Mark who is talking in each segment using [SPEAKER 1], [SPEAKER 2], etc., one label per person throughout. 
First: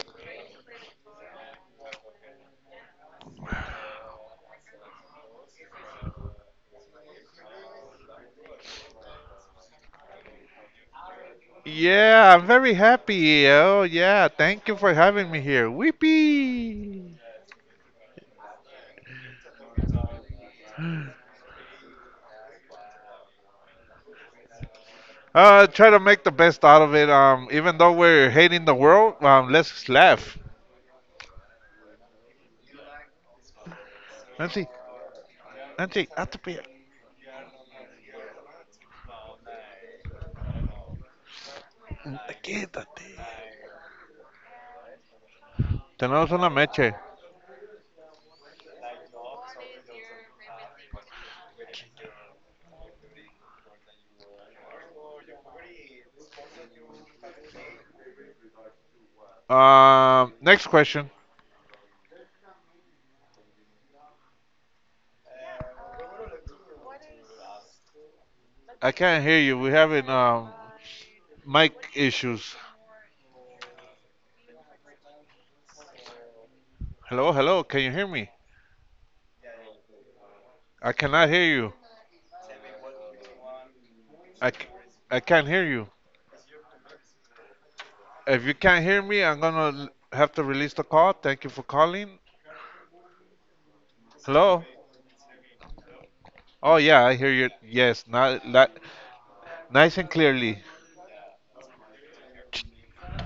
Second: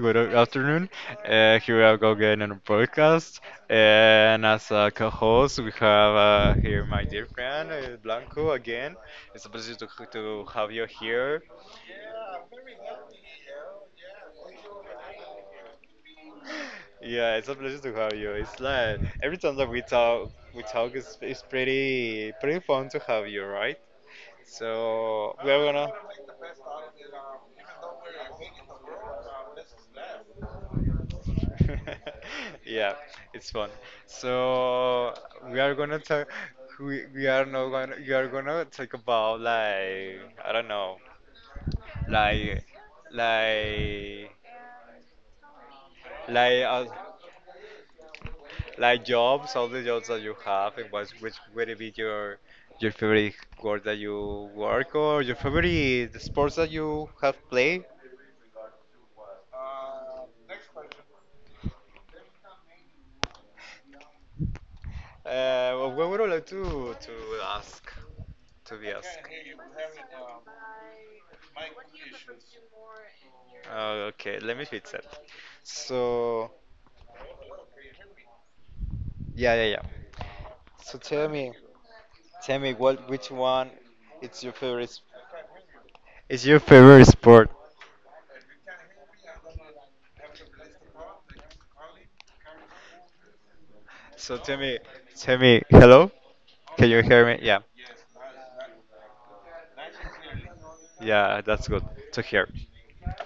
[SPEAKER 1] good afternoon. Here we are go again on a podcast, and as a co-host, we have here my dear friend Blanco again. It's a pleasure to have you here.
[SPEAKER 2] Yeah, I'm very happy. Oh, yeah. Thank you for having me here. Weepee.
[SPEAKER 1] Yeah, it's a pleasure to have you. It's like every time that we talk, is it's pretty fun to have you, right? So we're
[SPEAKER 2] Uh,
[SPEAKER 1] gonna.
[SPEAKER 2] try to make the best out of it. Even though we're hating the world, let's laugh.
[SPEAKER 1] Yeah, it's fun.
[SPEAKER 2] Nancy,
[SPEAKER 1] So we are gonna
[SPEAKER 2] Nancy,
[SPEAKER 1] talk.
[SPEAKER 2] hazte pa'
[SPEAKER 1] We are now gonna. You are gonna talk about like I don't know,
[SPEAKER 2] allá.
[SPEAKER 1] like
[SPEAKER 2] Quédate.
[SPEAKER 1] like
[SPEAKER 2] Tenemos una
[SPEAKER 1] like uh,
[SPEAKER 2] meche.
[SPEAKER 1] like jobs, all the jobs that you have, and what's which would it be your favorite work that you work or your favorite sports that you have played.
[SPEAKER 2] Next question.
[SPEAKER 1] What would you like to ask to be
[SPEAKER 2] I
[SPEAKER 1] asked?
[SPEAKER 2] can't hear you. We're having mic issues.
[SPEAKER 1] Oh, okay, let me fix that. So,
[SPEAKER 2] Hello, hello. Can you hear me?
[SPEAKER 1] yeah, yeah, yeah.
[SPEAKER 2] I
[SPEAKER 1] So tell
[SPEAKER 2] cannot hear
[SPEAKER 1] me,
[SPEAKER 2] you.
[SPEAKER 1] which one is
[SPEAKER 2] I,
[SPEAKER 1] your
[SPEAKER 2] c-
[SPEAKER 1] favorite?
[SPEAKER 2] I can't hear you.
[SPEAKER 1] Is your favorite sport?
[SPEAKER 2] If you can't hear me, I'm gonna have to release the call. Thank you for calling.
[SPEAKER 1] So tell
[SPEAKER 2] Hello?
[SPEAKER 1] me, hello?
[SPEAKER 2] Oh
[SPEAKER 1] Can you
[SPEAKER 2] yeah, I
[SPEAKER 1] hear
[SPEAKER 2] hear
[SPEAKER 1] me?
[SPEAKER 2] you.
[SPEAKER 1] Yeah,
[SPEAKER 2] Yes, not, nice and clearly.
[SPEAKER 1] yeah, that's good to hear.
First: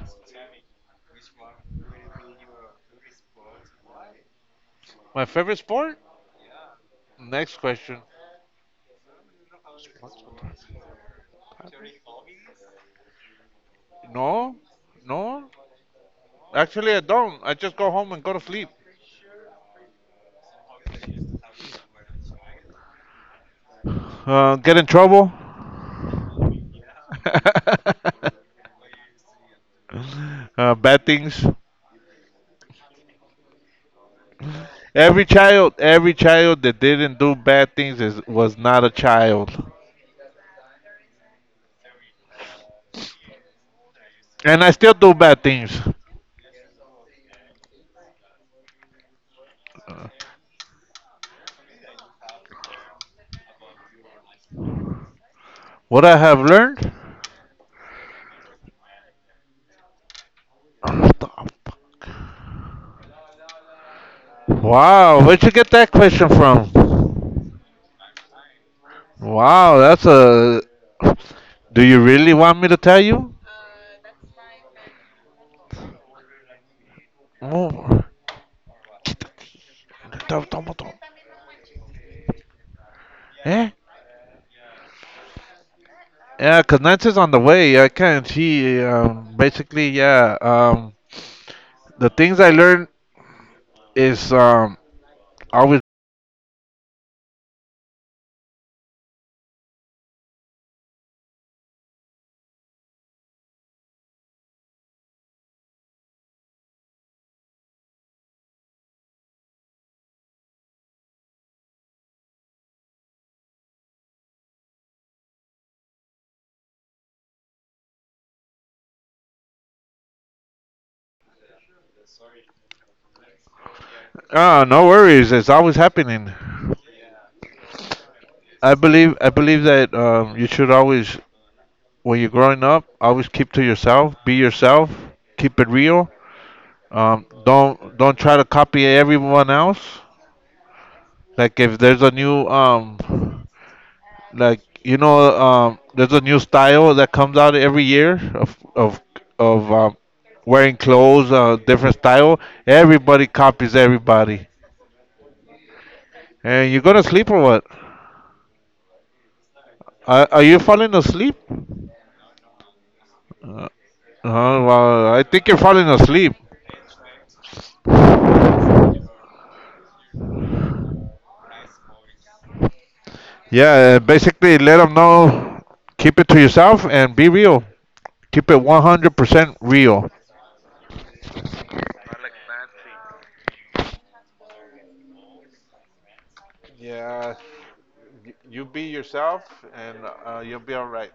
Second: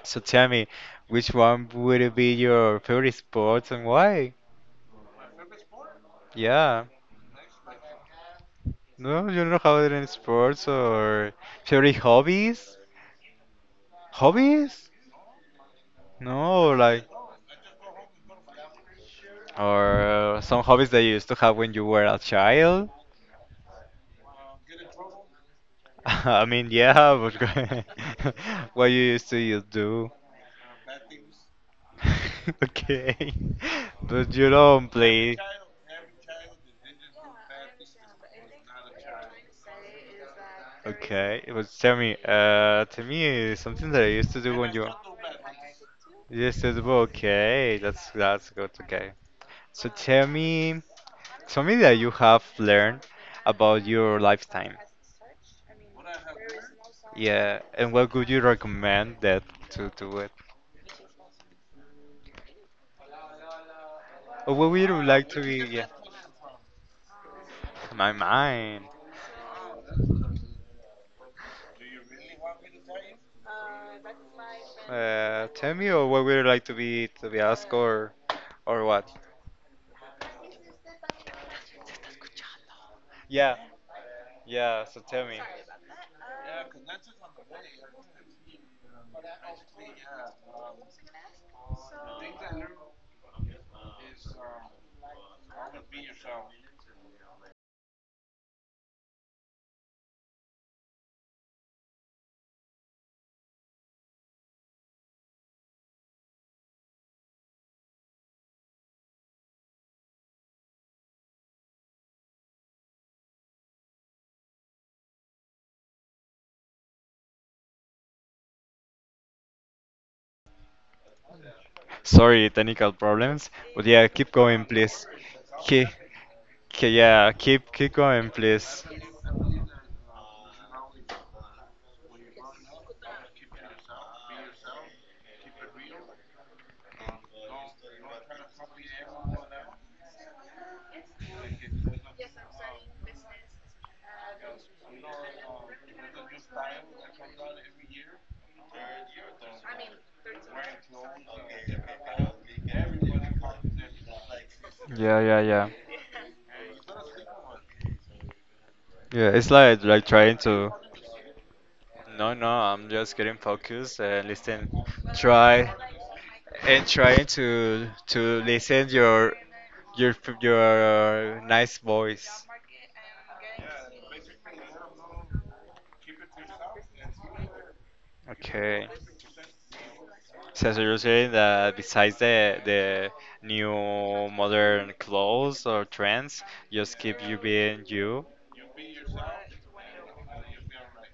[SPEAKER 1] So tell me, which one would it be your favorite sport and why?
[SPEAKER 2] My favorite sport?
[SPEAKER 1] Yeah.
[SPEAKER 2] Next question.
[SPEAKER 1] No, you don't have any sports or favorite hobbies?
[SPEAKER 2] No,
[SPEAKER 1] Hobbies?
[SPEAKER 2] no.
[SPEAKER 1] No,
[SPEAKER 2] Actually, I
[SPEAKER 1] like.
[SPEAKER 2] don't. I just go home and go to sleep.
[SPEAKER 1] Or some hobbies that you used to have when you were a child?
[SPEAKER 2] Get in trouble?
[SPEAKER 1] I mean, yeah, but what you used to you do?
[SPEAKER 2] Bad things.
[SPEAKER 1] Okay. But you don't
[SPEAKER 2] Every
[SPEAKER 1] play.
[SPEAKER 2] child, every child that didn't do bad things is was not a child.
[SPEAKER 1] Okay, but tell me something that I used to do
[SPEAKER 2] And I
[SPEAKER 1] when you
[SPEAKER 2] still do bad things.
[SPEAKER 1] used to do. Okay, that's good. Okay, so tell me something that you have learned about your lifetime.
[SPEAKER 2] What I have learned?
[SPEAKER 1] Yeah, and what would you recommend that to do, or what would you
[SPEAKER 2] Wow,
[SPEAKER 1] like to
[SPEAKER 2] where'd you
[SPEAKER 1] be?
[SPEAKER 2] get
[SPEAKER 1] Yeah.
[SPEAKER 2] that question from?
[SPEAKER 1] My mind.
[SPEAKER 2] Wow, that's a do you really want me to tell you?
[SPEAKER 1] Tell me, or what would you like to be? To be asked,
[SPEAKER 2] Move.
[SPEAKER 1] or what? Yeah,
[SPEAKER 2] Eh?
[SPEAKER 1] yeah. So tell me.
[SPEAKER 2] Yeah, because Nancy's on the way. I can't. She basically, yeah. The things I learned is always.
[SPEAKER 1] Sorry, technical problems. But yeah, keep going,
[SPEAKER 2] Ah, no
[SPEAKER 1] please.
[SPEAKER 2] worries. It's always
[SPEAKER 1] Keep,
[SPEAKER 2] happening.
[SPEAKER 1] yeah, keep going,
[SPEAKER 2] I
[SPEAKER 1] please.
[SPEAKER 2] believe. I believe that you should always, when you're growing up, always keep to yourself. Be yourself. Keep it real. Don't try to copy everyone else. Like if there's a new like there's a new style that comes out every year of of um, wearing clothes different style, everybody copies everybody.
[SPEAKER 1] Yeah, yeah, yeah.
[SPEAKER 2] And you gonna sleep, or what?
[SPEAKER 1] Yeah, it's like
[SPEAKER 2] are,
[SPEAKER 1] trying
[SPEAKER 2] are you
[SPEAKER 1] to.
[SPEAKER 2] falling asleep?
[SPEAKER 1] No, no, I'm just getting
[SPEAKER 2] uh,
[SPEAKER 1] focused and listen.
[SPEAKER 2] well, I think you're
[SPEAKER 1] Try.
[SPEAKER 2] falling asleep.
[SPEAKER 1] And trying to listen your your nice voice.
[SPEAKER 2] Yeah, basically let them know, keep it to yourself and be real, keep it
[SPEAKER 1] Okay.
[SPEAKER 2] 100% real.
[SPEAKER 1] So, you're saying that besides the new modern clothes or trends, just keep
[SPEAKER 2] Yeah,
[SPEAKER 1] you being you.
[SPEAKER 2] you be yourself, and you'll be all right.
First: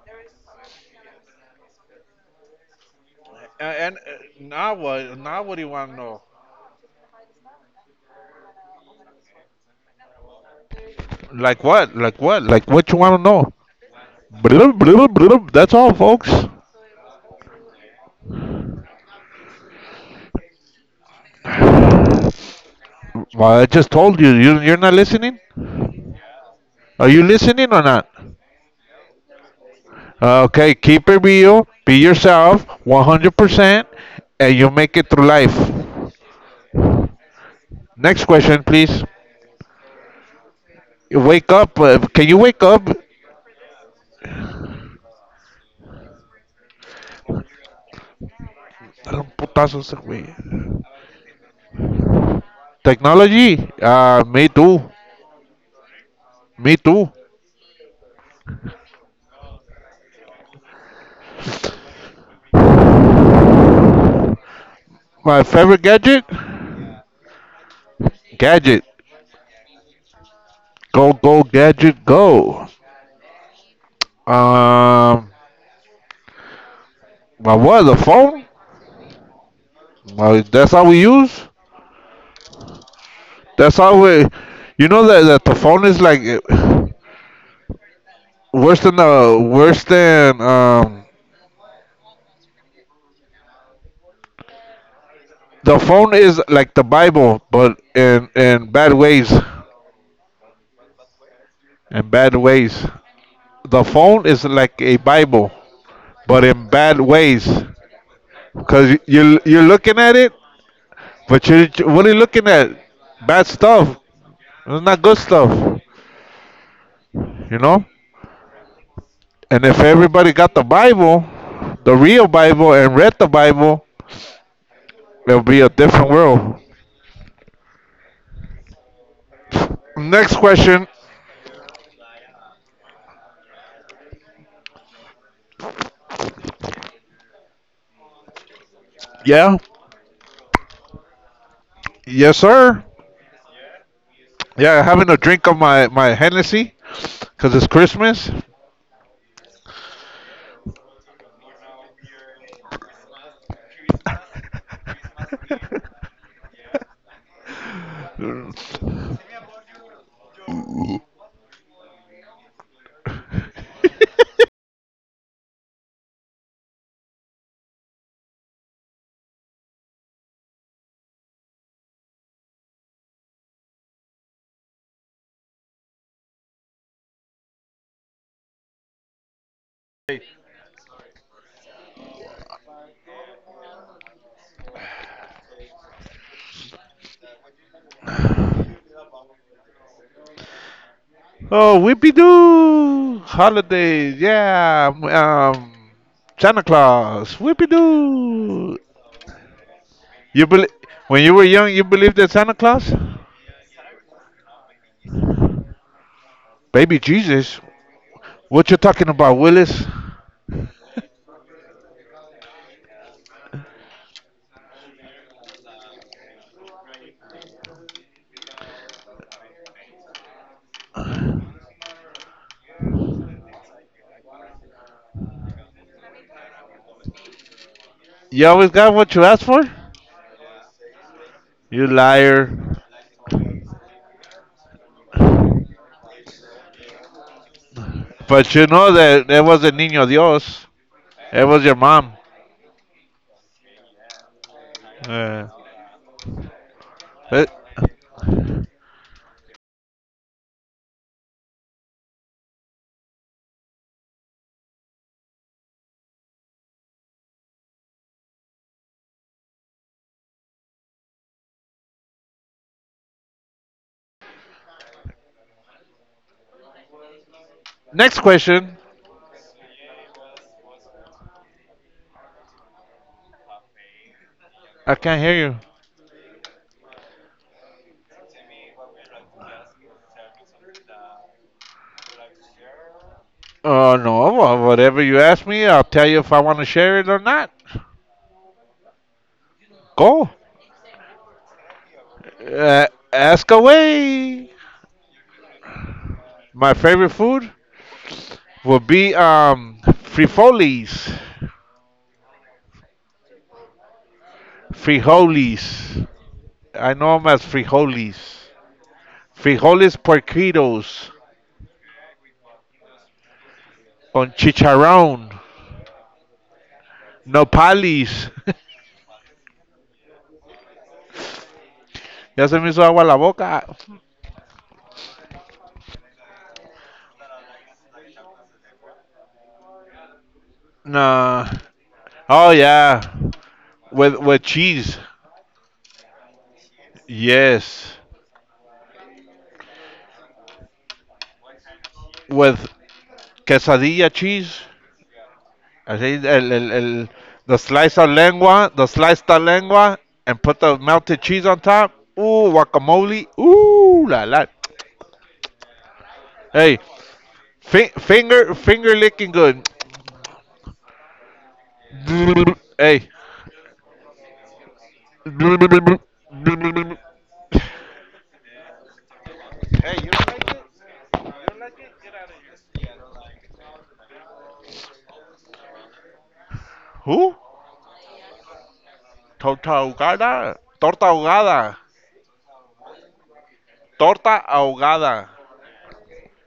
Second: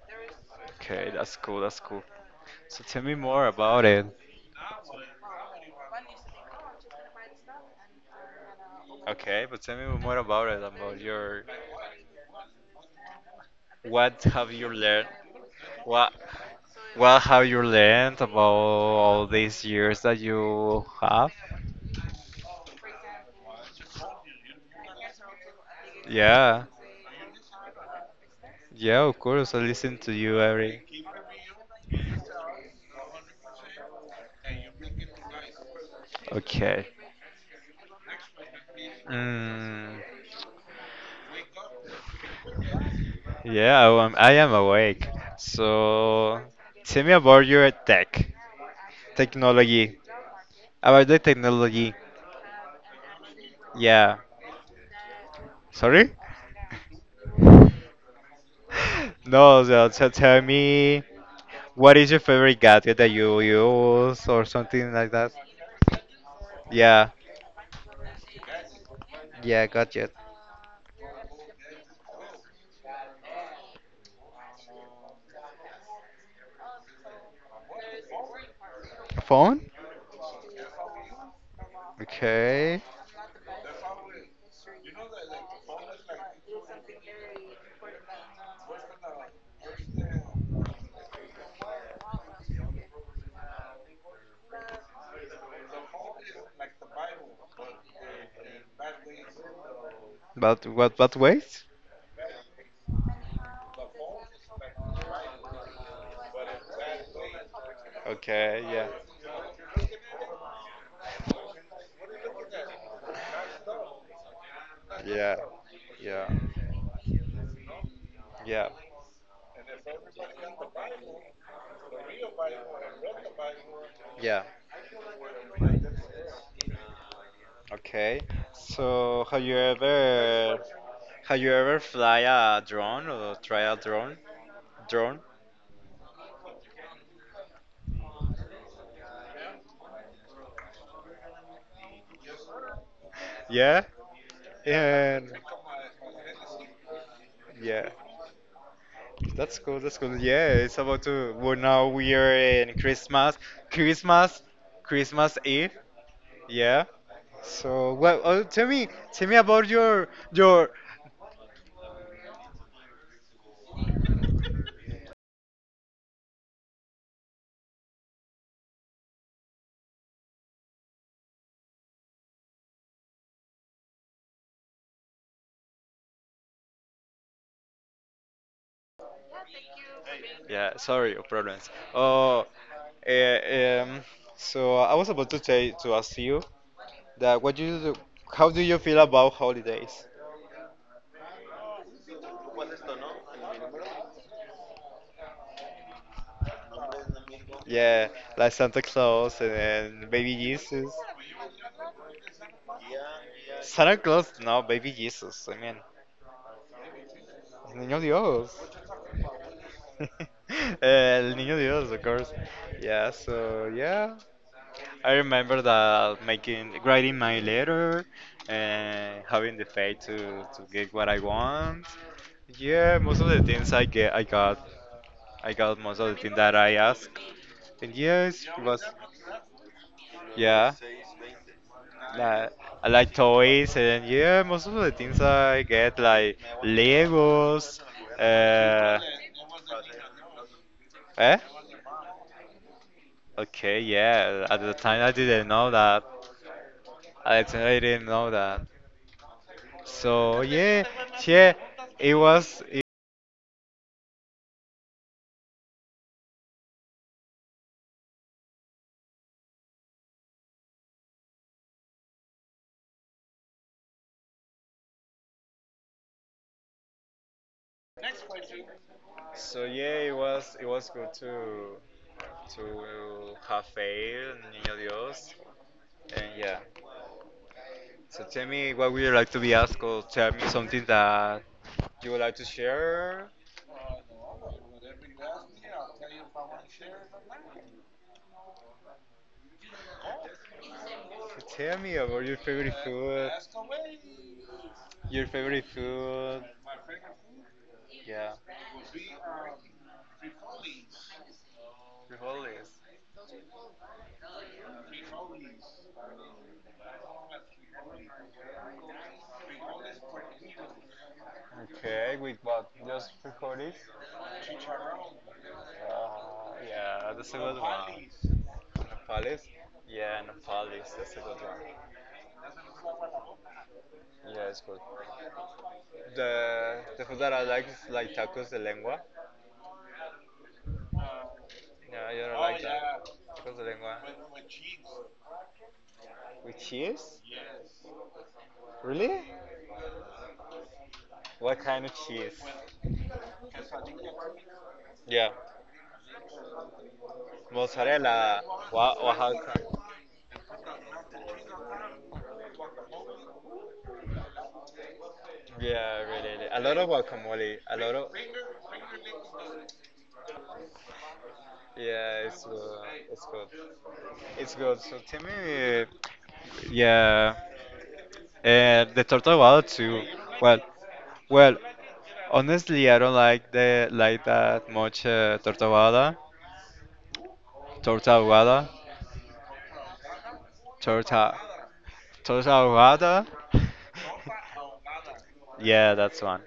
[SPEAKER 1] Okay, that's cool. That's cool. So tell me more about
[SPEAKER 2] and
[SPEAKER 1] it.
[SPEAKER 2] now what do you want to know?
[SPEAKER 1] Okay, but tell me more about it, about your,
[SPEAKER 2] Like what? Like what? Like what you want to know?
[SPEAKER 1] what have you
[SPEAKER 2] Blub,
[SPEAKER 1] learned
[SPEAKER 2] blub, blub. That's all,
[SPEAKER 1] What
[SPEAKER 2] folks.
[SPEAKER 1] what have you learned about all these years that you have?
[SPEAKER 2] Well, I just told you, you're not listening.
[SPEAKER 1] Yeah,
[SPEAKER 2] Are you listening or not?
[SPEAKER 1] yeah, of course. I listen to you
[SPEAKER 2] Okay,
[SPEAKER 1] every.
[SPEAKER 2] keep it real, be yourself, 100%, and you'll make it through life.
[SPEAKER 1] Okay.
[SPEAKER 2] Next question, please.
[SPEAKER 1] Mm,
[SPEAKER 2] Wake up. Can you wake up?
[SPEAKER 1] yeah, I am awake. So tell me about your
[SPEAKER 2] Dale un putazo a
[SPEAKER 1] technology,
[SPEAKER 2] ese güey.
[SPEAKER 1] about the technology.
[SPEAKER 2] Technology.
[SPEAKER 1] Yeah.
[SPEAKER 2] Me too.
[SPEAKER 1] Sorry?
[SPEAKER 2] Me too.
[SPEAKER 1] No, so, tell me what is your favorite gadget that you use or something like that?
[SPEAKER 2] My favorite gadget.
[SPEAKER 1] Yeah.
[SPEAKER 2] Gadget.
[SPEAKER 1] Yeah, got you.
[SPEAKER 2] Go go gadget go. Um, My what? The phone?
[SPEAKER 1] A phone?
[SPEAKER 2] That's how we use.
[SPEAKER 1] Okay.
[SPEAKER 2] That's how we. You know that the phone is like worse than. The phone is like the Bible, but in bad ways.
[SPEAKER 1] But what ways?
[SPEAKER 2] In bad ways. The phone is like a Bible, but in bad ways.
[SPEAKER 1] Okay, yeah.
[SPEAKER 2] 'Cause you're looking at it, but you what are you looking at? Bad stuff. It's not good
[SPEAKER 1] Yeah.
[SPEAKER 2] stuff.
[SPEAKER 1] Yeah.
[SPEAKER 2] You know.
[SPEAKER 1] Yeah.
[SPEAKER 2] And if everybody got the Bible, the real Bible, and read the Bible,
[SPEAKER 1] Yeah.
[SPEAKER 2] it'll be a different world.
[SPEAKER 1] Okay. So
[SPEAKER 2] Next question.
[SPEAKER 1] have you ever fly a drone or try a drone? Drone?
[SPEAKER 2] Yeah. Yes, sir.
[SPEAKER 1] Yeah.
[SPEAKER 2] Yeah, having a
[SPEAKER 1] And
[SPEAKER 2] drink of my Hennessy because it's
[SPEAKER 1] yeah.
[SPEAKER 2] Christmas.
[SPEAKER 1] That's cool. That's cool. Yeah, it's about to. Well, now we are in Christmas. Christmas, Christmas Eve. Yeah. So, well, oh, tell me, about your. Yeah, sorry, no problems. Oh, eh, um. So I was about to tell to ask you that what do you do, how do you feel about holidays?
[SPEAKER 2] Oh, whippy doo! Holidays. Yeah. Santa Claus. Whippy
[SPEAKER 1] Yeah, like
[SPEAKER 2] doo!
[SPEAKER 1] Santa Claus and Baby
[SPEAKER 2] You believe
[SPEAKER 1] Jesus.
[SPEAKER 2] When you were young, you believed in Santa Claus?
[SPEAKER 1] Santa Claus, no, Baby Jesus. I mean,
[SPEAKER 2] Baby Jesus.
[SPEAKER 1] Niño Dios.
[SPEAKER 2] What you talking about, Willis?
[SPEAKER 1] El Niño Dios, of course. Yeah, so yeah. I remember that writing my letter and having the faith to get what I want. Yeah, most of the things I get, I got most of the things that I asked. And yes,
[SPEAKER 2] You
[SPEAKER 1] it
[SPEAKER 2] always
[SPEAKER 1] was,
[SPEAKER 2] got what you asked for?
[SPEAKER 1] yeah.
[SPEAKER 2] You
[SPEAKER 1] Like,
[SPEAKER 2] liar.
[SPEAKER 1] I like toys and yeah, most of the things I get like Legos.
[SPEAKER 2] But you know
[SPEAKER 1] Uh,
[SPEAKER 2] that that was the Niño Dios.
[SPEAKER 1] eh?
[SPEAKER 2] It was your mom.
[SPEAKER 1] Okay, yeah. At the time, I didn't
[SPEAKER 2] Uh,
[SPEAKER 1] know that. At the I
[SPEAKER 2] but
[SPEAKER 1] actually didn't know that. So yeah, yeah. It was. It,
[SPEAKER 2] next question.
[SPEAKER 1] it was. It was good to have faith, Niño
[SPEAKER 2] I can't
[SPEAKER 1] Dios,
[SPEAKER 2] hear you.
[SPEAKER 1] and yeah. So tell me what would you like to be asked, or tell me something that you would like to share.
[SPEAKER 2] Oh, no. Well, whatever you ask me, I'll tell you if I want to share it or not. Go.
[SPEAKER 1] Tell me about your favorite
[SPEAKER 2] Uh,
[SPEAKER 1] food.
[SPEAKER 2] ask away.
[SPEAKER 1] Your favorite food.
[SPEAKER 2] My favorite food
[SPEAKER 1] Yeah.
[SPEAKER 2] would be frijoles.
[SPEAKER 1] Frijoles.
[SPEAKER 2] Frijoles. I know them as frijoles. Frijoles porquitos.
[SPEAKER 1] Okay, with what? Just frijoles?
[SPEAKER 2] Con chicharrón,
[SPEAKER 1] Uh, yeah, that's a good one.
[SPEAKER 2] nopales.
[SPEAKER 1] Nepalese. Yeah, Nepalis, that's a good one.
[SPEAKER 2] Ya se me hizo agua la boca.
[SPEAKER 1] Yeah, it's good. The food that I like is like tacos de lengua.
[SPEAKER 2] Nah.
[SPEAKER 1] Yeah, you don't
[SPEAKER 2] Oh
[SPEAKER 1] like
[SPEAKER 2] yeah,
[SPEAKER 1] tacos de lengua.
[SPEAKER 2] with cheese.
[SPEAKER 1] With cheese?
[SPEAKER 2] Yes,
[SPEAKER 1] Really? What kind of cheese?
[SPEAKER 2] with quesadilla cheese.
[SPEAKER 1] Yeah.
[SPEAKER 2] Así el
[SPEAKER 1] Mozzarella.
[SPEAKER 2] the sliced of
[SPEAKER 1] Oaxaca.
[SPEAKER 2] lengua, and put the melted cheese on top. Ooh, guacamole. Ooh, la la.
[SPEAKER 1] Yeah, really. Really. A lot
[SPEAKER 2] Hey,
[SPEAKER 1] of guacamole. A lot of.
[SPEAKER 2] finger licking good.
[SPEAKER 1] Yeah,
[SPEAKER 2] Hey.
[SPEAKER 1] it's good. It's good. So tell me. Yeah. And the turtle well too. Well, well, Honestly, I don't like the like that much torta ahogada,
[SPEAKER 2] Who?
[SPEAKER 1] torta ahogada,
[SPEAKER 2] Torta ahogada. Torta
[SPEAKER 1] torta,
[SPEAKER 2] ahogada.
[SPEAKER 1] torta ahogada.
[SPEAKER 2] Torta ahogada.
[SPEAKER 1] Yeah, that's one.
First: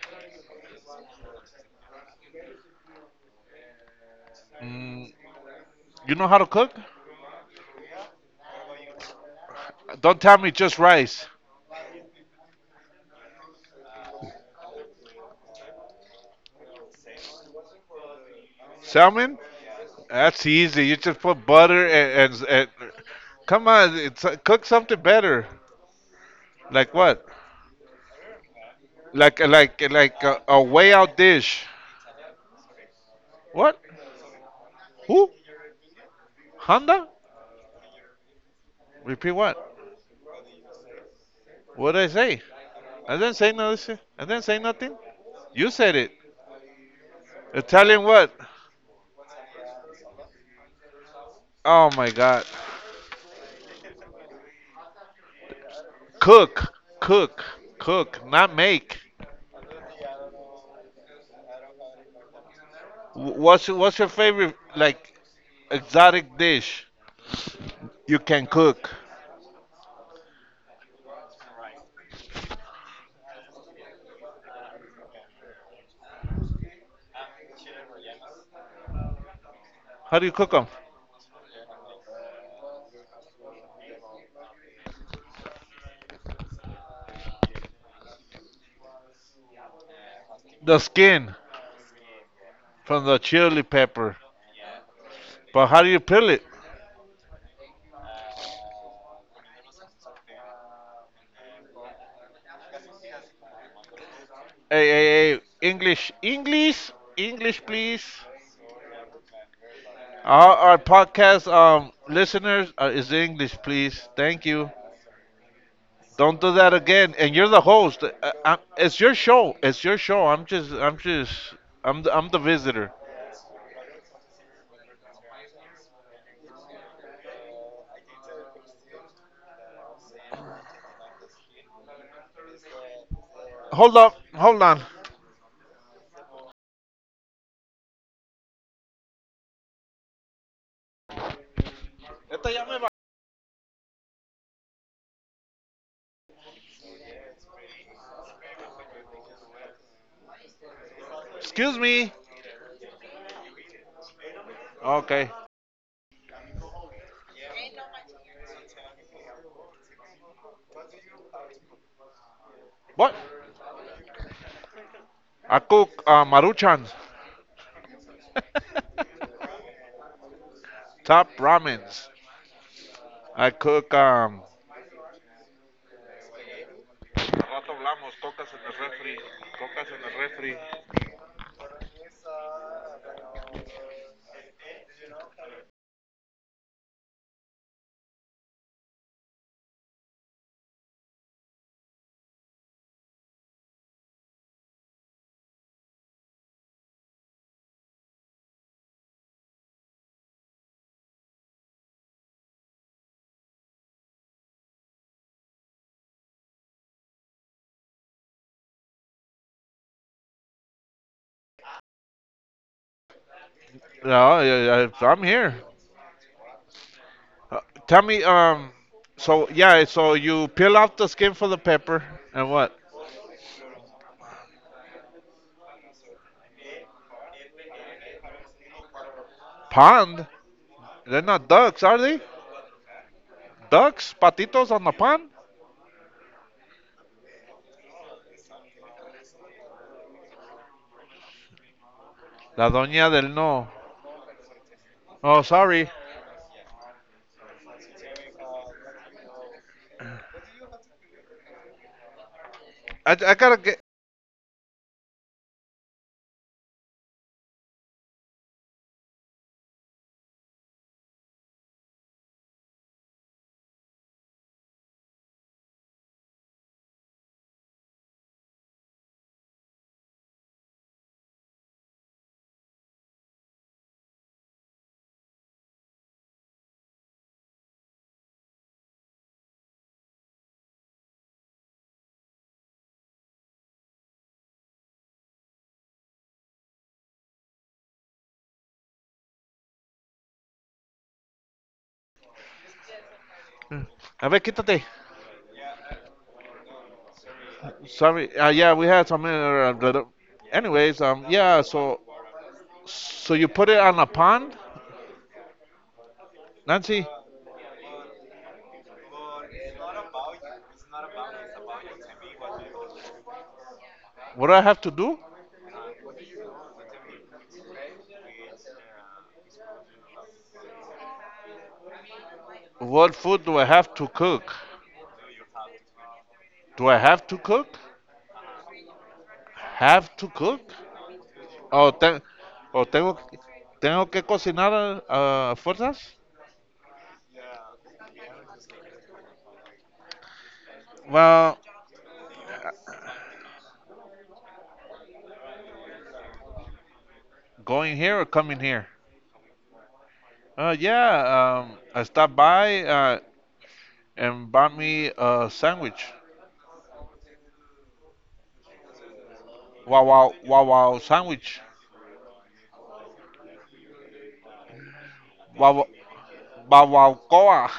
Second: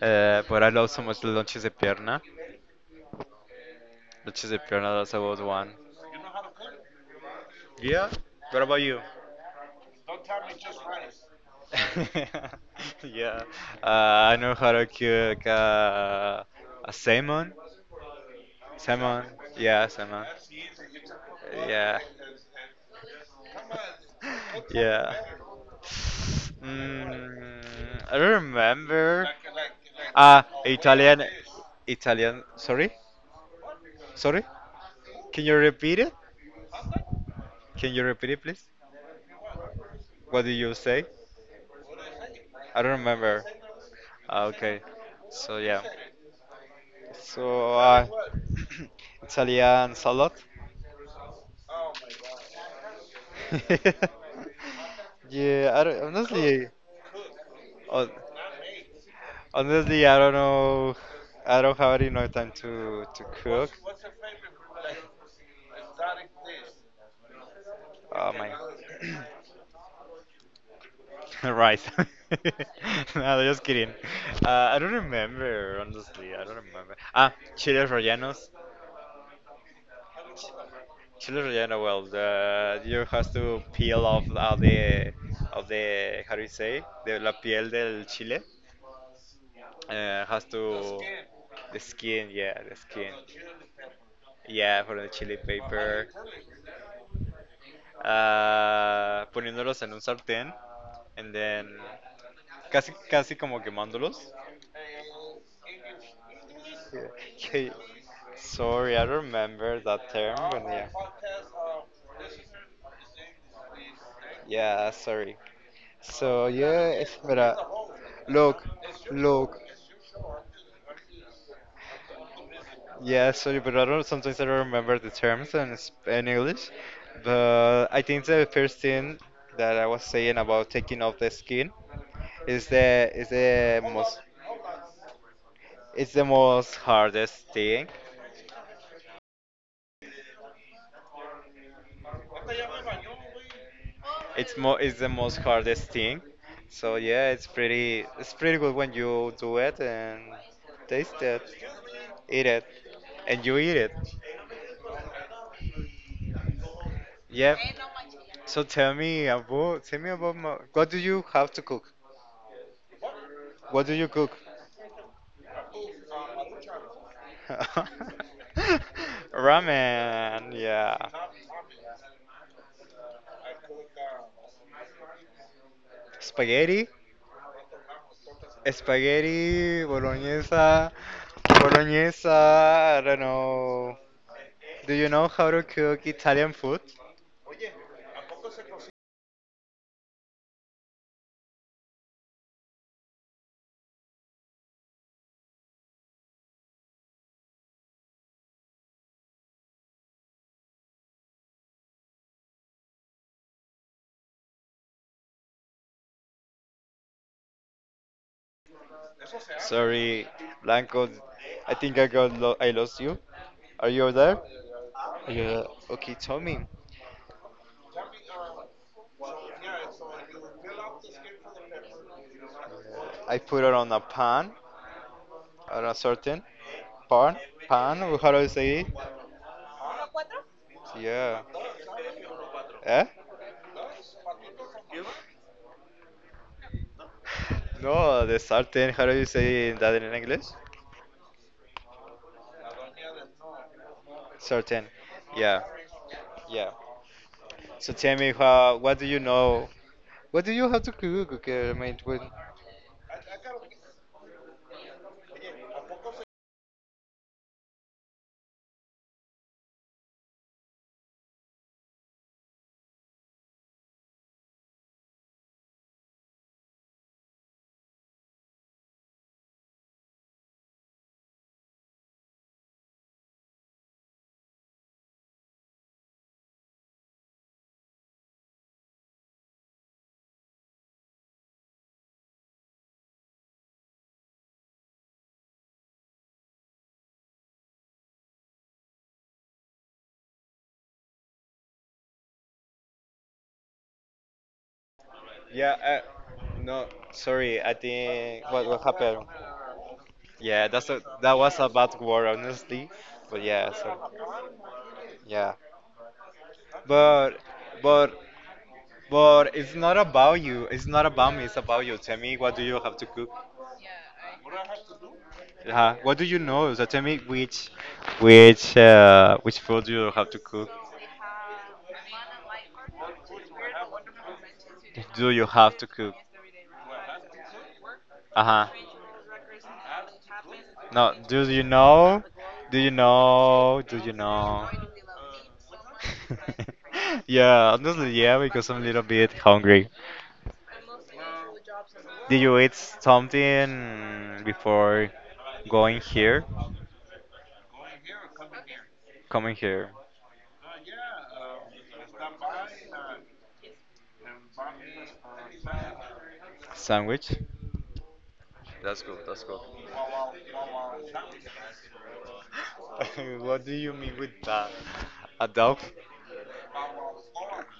[SPEAKER 1] But I love so much the lunches de pierna. Lunches de pierna, that's
[SPEAKER 2] Mm,
[SPEAKER 1] about one.
[SPEAKER 2] you know how to cook?
[SPEAKER 1] Yeah. What about you?
[SPEAKER 2] Don't tell me just rice.
[SPEAKER 1] Yeah. I know how to cook a salmon. Salmon.
[SPEAKER 2] Salmon?
[SPEAKER 1] Yeah, salmon.
[SPEAKER 2] That's easy. You just put butter
[SPEAKER 1] Yeah.
[SPEAKER 2] and, come on, cook something
[SPEAKER 1] Yeah.
[SPEAKER 2] better. Like what?
[SPEAKER 1] I remember.
[SPEAKER 2] Like a way out
[SPEAKER 1] Italian.
[SPEAKER 2] dish.
[SPEAKER 1] Italian. Sorry?
[SPEAKER 2] What?
[SPEAKER 1] Sorry?
[SPEAKER 2] Who?
[SPEAKER 1] Can you repeat it?
[SPEAKER 2] Honda?
[SPEAKER 1] Can you repeat it, please?
[SPEAKER 2] Repeat what?
[SPEAKER 1] What did you say?
[SPEAKER 2] What did I say?
[SPEAKER 1] I don't
[SPEAKER 2] I didn't
[SPEAKER 1] remember.
[SPEAKER 2] say nothing. I didn't say
[SPEAKER 1] Okay.
[SPEAKER 2] nothing.
[SPEAKER 1] So,
[SPEAKER 2] You
[SPEAKER 1] yeah.
[SPEAKER 2] said it.
[SPEAKER 1] So,
[SPEAKER 2] Italian
[SPEAKER 1] uh,
[SPEAKER 2] what?
[SPEAKER 1] Italian salad?
[SPEAKER 2] Oh my God.
[SPEAKER 1] Yeah, I don't, honestly.
[SPEAKER 2] Cook, cook,
[SPEAKER 1] Hon-
[SPEAKER 2] cook, not make.
[SPEAKER 1] Honestly, I don't know. I don't have enough time to
[SPEAKER 2] What's
[SPEAKER 1] cook.
[SPEAKER 2] what's your favorite like exotic dish you
[SPEAKER 1] Oh
[SPEAKER 2] can
[SPEAKER 1] my.
[SPEAKER 2] cook?
[SPEAKER 1] Right. No, just kidding. I don't remember, honestly. I don't remember. Chiles rellenos.
[SPEAKER 2] How do you cook them?
[SPEAKER 1] Chiles relleno. Well, you have to peel off all the, how do you say, the la piel del chile. Has
[SPEAKER 2] The
[SPEAKER 1] to
[SPEAKER 2] skin
[SPEAKER 1] The skin, yeah, the
[SPEAKER 2] from
[SPEAKER 1] skin,
[SPEAKER 2] the chili pepper.
[SPEAKER 1] yeah, for the chili
[SPEAKER 2] But how do you
[SPEAKER 1] paper,
[SPEAKER 2] peel it?
[SPEAKER 1] poniéndolos en un sartén, and then casi como quemándolos.
[SPEAKER 2] Hey, hey, hey, English, English,
[SPEAKER 1] Yeah.
[SPEAKER 2] English,
[SPEAKER 1] Okay.
[SPEAKER 2] please.
[SPEAKER 1] Sorry, I don't remember that term,
[SPEAKER 2] Our,
[SPEAKER 1] but
[SPEAKER 2] our
[SPEAKER 1] yeah.
[SPEAKER 2] podcast listeners is English, please. Thank you.
[SPEAKER 1] Yeah, sorry.
[SPEAKER 2] Don't
[SPEAKER 1] So
[SPEAKER 2] do that
[SPEAKER 1] yeah,
[SPEAKER 2] again. And you're
[SPEAKER 1] espera.
[SPEAKER 2] the host.
[SPEAKER 1] Look,
[SPEAKER 2] It's your
[SPEAKER 1] look.
[SPEAKER 2] show. It's your show. I'm the visitor.
[SPEAKER 1] Yeah, sorry, but I don't. Sometimes I don't remember the terms in English. But I think the first thing that I was saying about taking off the skin is the
[SPEAKER 2] Hold up,
[SPEAKER 1] most
[SPEAKER 2] hold on.
[SPEAKER 1] it's the most hardest thing.
[SPEAKER 2] Esta ya me va-
[SPEAKER 1] It's the most hardest thing. So yeah, it's pretty good when you do it and taste it,
[SPEAKER 2] Excuse me.
[SPEAKER 1] eat it, you eat it.
[SPEAKER 2] Okay.
[SPEAKER 1] Yeah. So tell me about what do you have to cook?
[SPEAKER 2] What?
[SPEAKER 1] What do you cook?
[SPEAKER 2] I cook maruchans,
[SPEAKER 1] Ramen, yeah.
[SPEAKER 2] top ramens. I cook.
[SPEAKER 1] Spaghetti?
[SPEAKER 2] Al rato hablamos, cocas en el refri,
[SPEAKER 1] Spaghetti,
[SPEAKER 2] cocas en el refri.
[SPEAKER 1] bolognese, I don't know. Do you know how to cook Italian food? Sorry, Blanco, I think I got lo I lost you. Are you there?
[SPEAKER 2] No, yeah, yeah, I'm
[SPEAKER 1] Are you
[SPEAKER 2] here.
[SPEAKER 1] there? Okay, tell me.
[SPEAKER 2] Uh, tell me, so yeah, so you peel off the skin for the pepper, and what?
[SPEAKER 1] I put it on a pan, on a certain pan, pan, how do I say it?
[SPEAKER 2] Pond? They're
[SPEAKER 1] Yeah.
[SPEAKER 2] not ducks, are they?
[SPEAKER 1] Eh?
[SPEAKER 2] Ducks, patitos on the pond.
[SPEAKER 1] No, the sartén. How do you say that in English?
[SPEAKER 2] La doña del no.
[SPEAKER 1] Sartén.
[SPEAKER 2] Oh,
[SPEAKER 1] Yeah,
[SPEAKER 2] sorry.
[SPEAKER 1] yeah. So tell me, how? What do you know? What do you have to cook? Okay, I mean, when...
[SPEAKER 2] I gotta get. A ver, quítate.
[SPEAKER 1] Yeah. No, sorry. I
[SPEAKER 2] Sorry.
[SPEAKER 1] think
[SPEAKER 2] Uh,
[SPEAKER 1] what
[SPEAKER 2] yeah,
[SPEAKER 1] what
[SPEAKER 2] we had some.
[SPEAKER 1] happened?
[SPEAKER 2] Blah, blah.
[SPEAKER 1] Yeah,
[SPEAKER 2] Anyways,
[SPEAKER 1] that was
[SPEAKER 2] yeah.
[SPEAKER 1] a bad
[SPEAKER 2] So,
[SPEAKER 1] word, honestly.
[SPEAKER 2] so
[SPEAKER 1] But
[SPEAKER 2] you put
[SPEAKER 1] yeah,
[SPEAKER 2] it
[SPEAKER 1] sorry.
[SPEAKER 2] on a pond,
[SPEAKER 1] Yeah,
[SPEAKER 2] Nancy.
[SPEAKER 1] but but but it's not about you. It's not about me. It's about you. Tell me, what do you have to cook?
[SPEAKER 2] What do I have to do?
[SPEAKER 1] What do you know? So tell me which food you have to cook.
[SPEAKER 2] What food do I have to cook?
[SPEAKER 1] Do you have to cook?
[SPEAKER 2] Do I have to cook?
[SPEAKER 1] Uh huh.
[SPEAKER 2] Have to cook?
[SPEAKER 1] No. Do you
[SPEAKER 2] Oh,
[SPEAKER 1] know? Do
[SPEAKER 2] oh,
[SPEAKER 1] you
[SPEAKER 2] tengo,
[SPEAKER 1] know? Do
[SPEAKER 2] tengo
[SPEAKER 1] you
[SPEAKER 2] que
[SPEAKER 1] know?
[SPEAKER 2] cocinar fuerzas.
[SPEAKER 1] Yeah, honestly, yeah, because I'm a little bit hungry.
[SPEAKER 2] Well,
[SPEAKER 1] Did you eat something before? Going here,
[SPEAKER 2] going here or coming here?
[SPEAKER 1] coming here.
[SPEAKER 2] Yeah. I stopped by and bought me a sandwich.
[SPEAKER 1] Sandwich. That's good. That's good.
[SPEAKER 2] Wow, wow, wow, wow, sandwich.
[SPEAKER 1] What do you mean with that? A dog?
[SPEAKER 2] Wow, wow, wow, wow,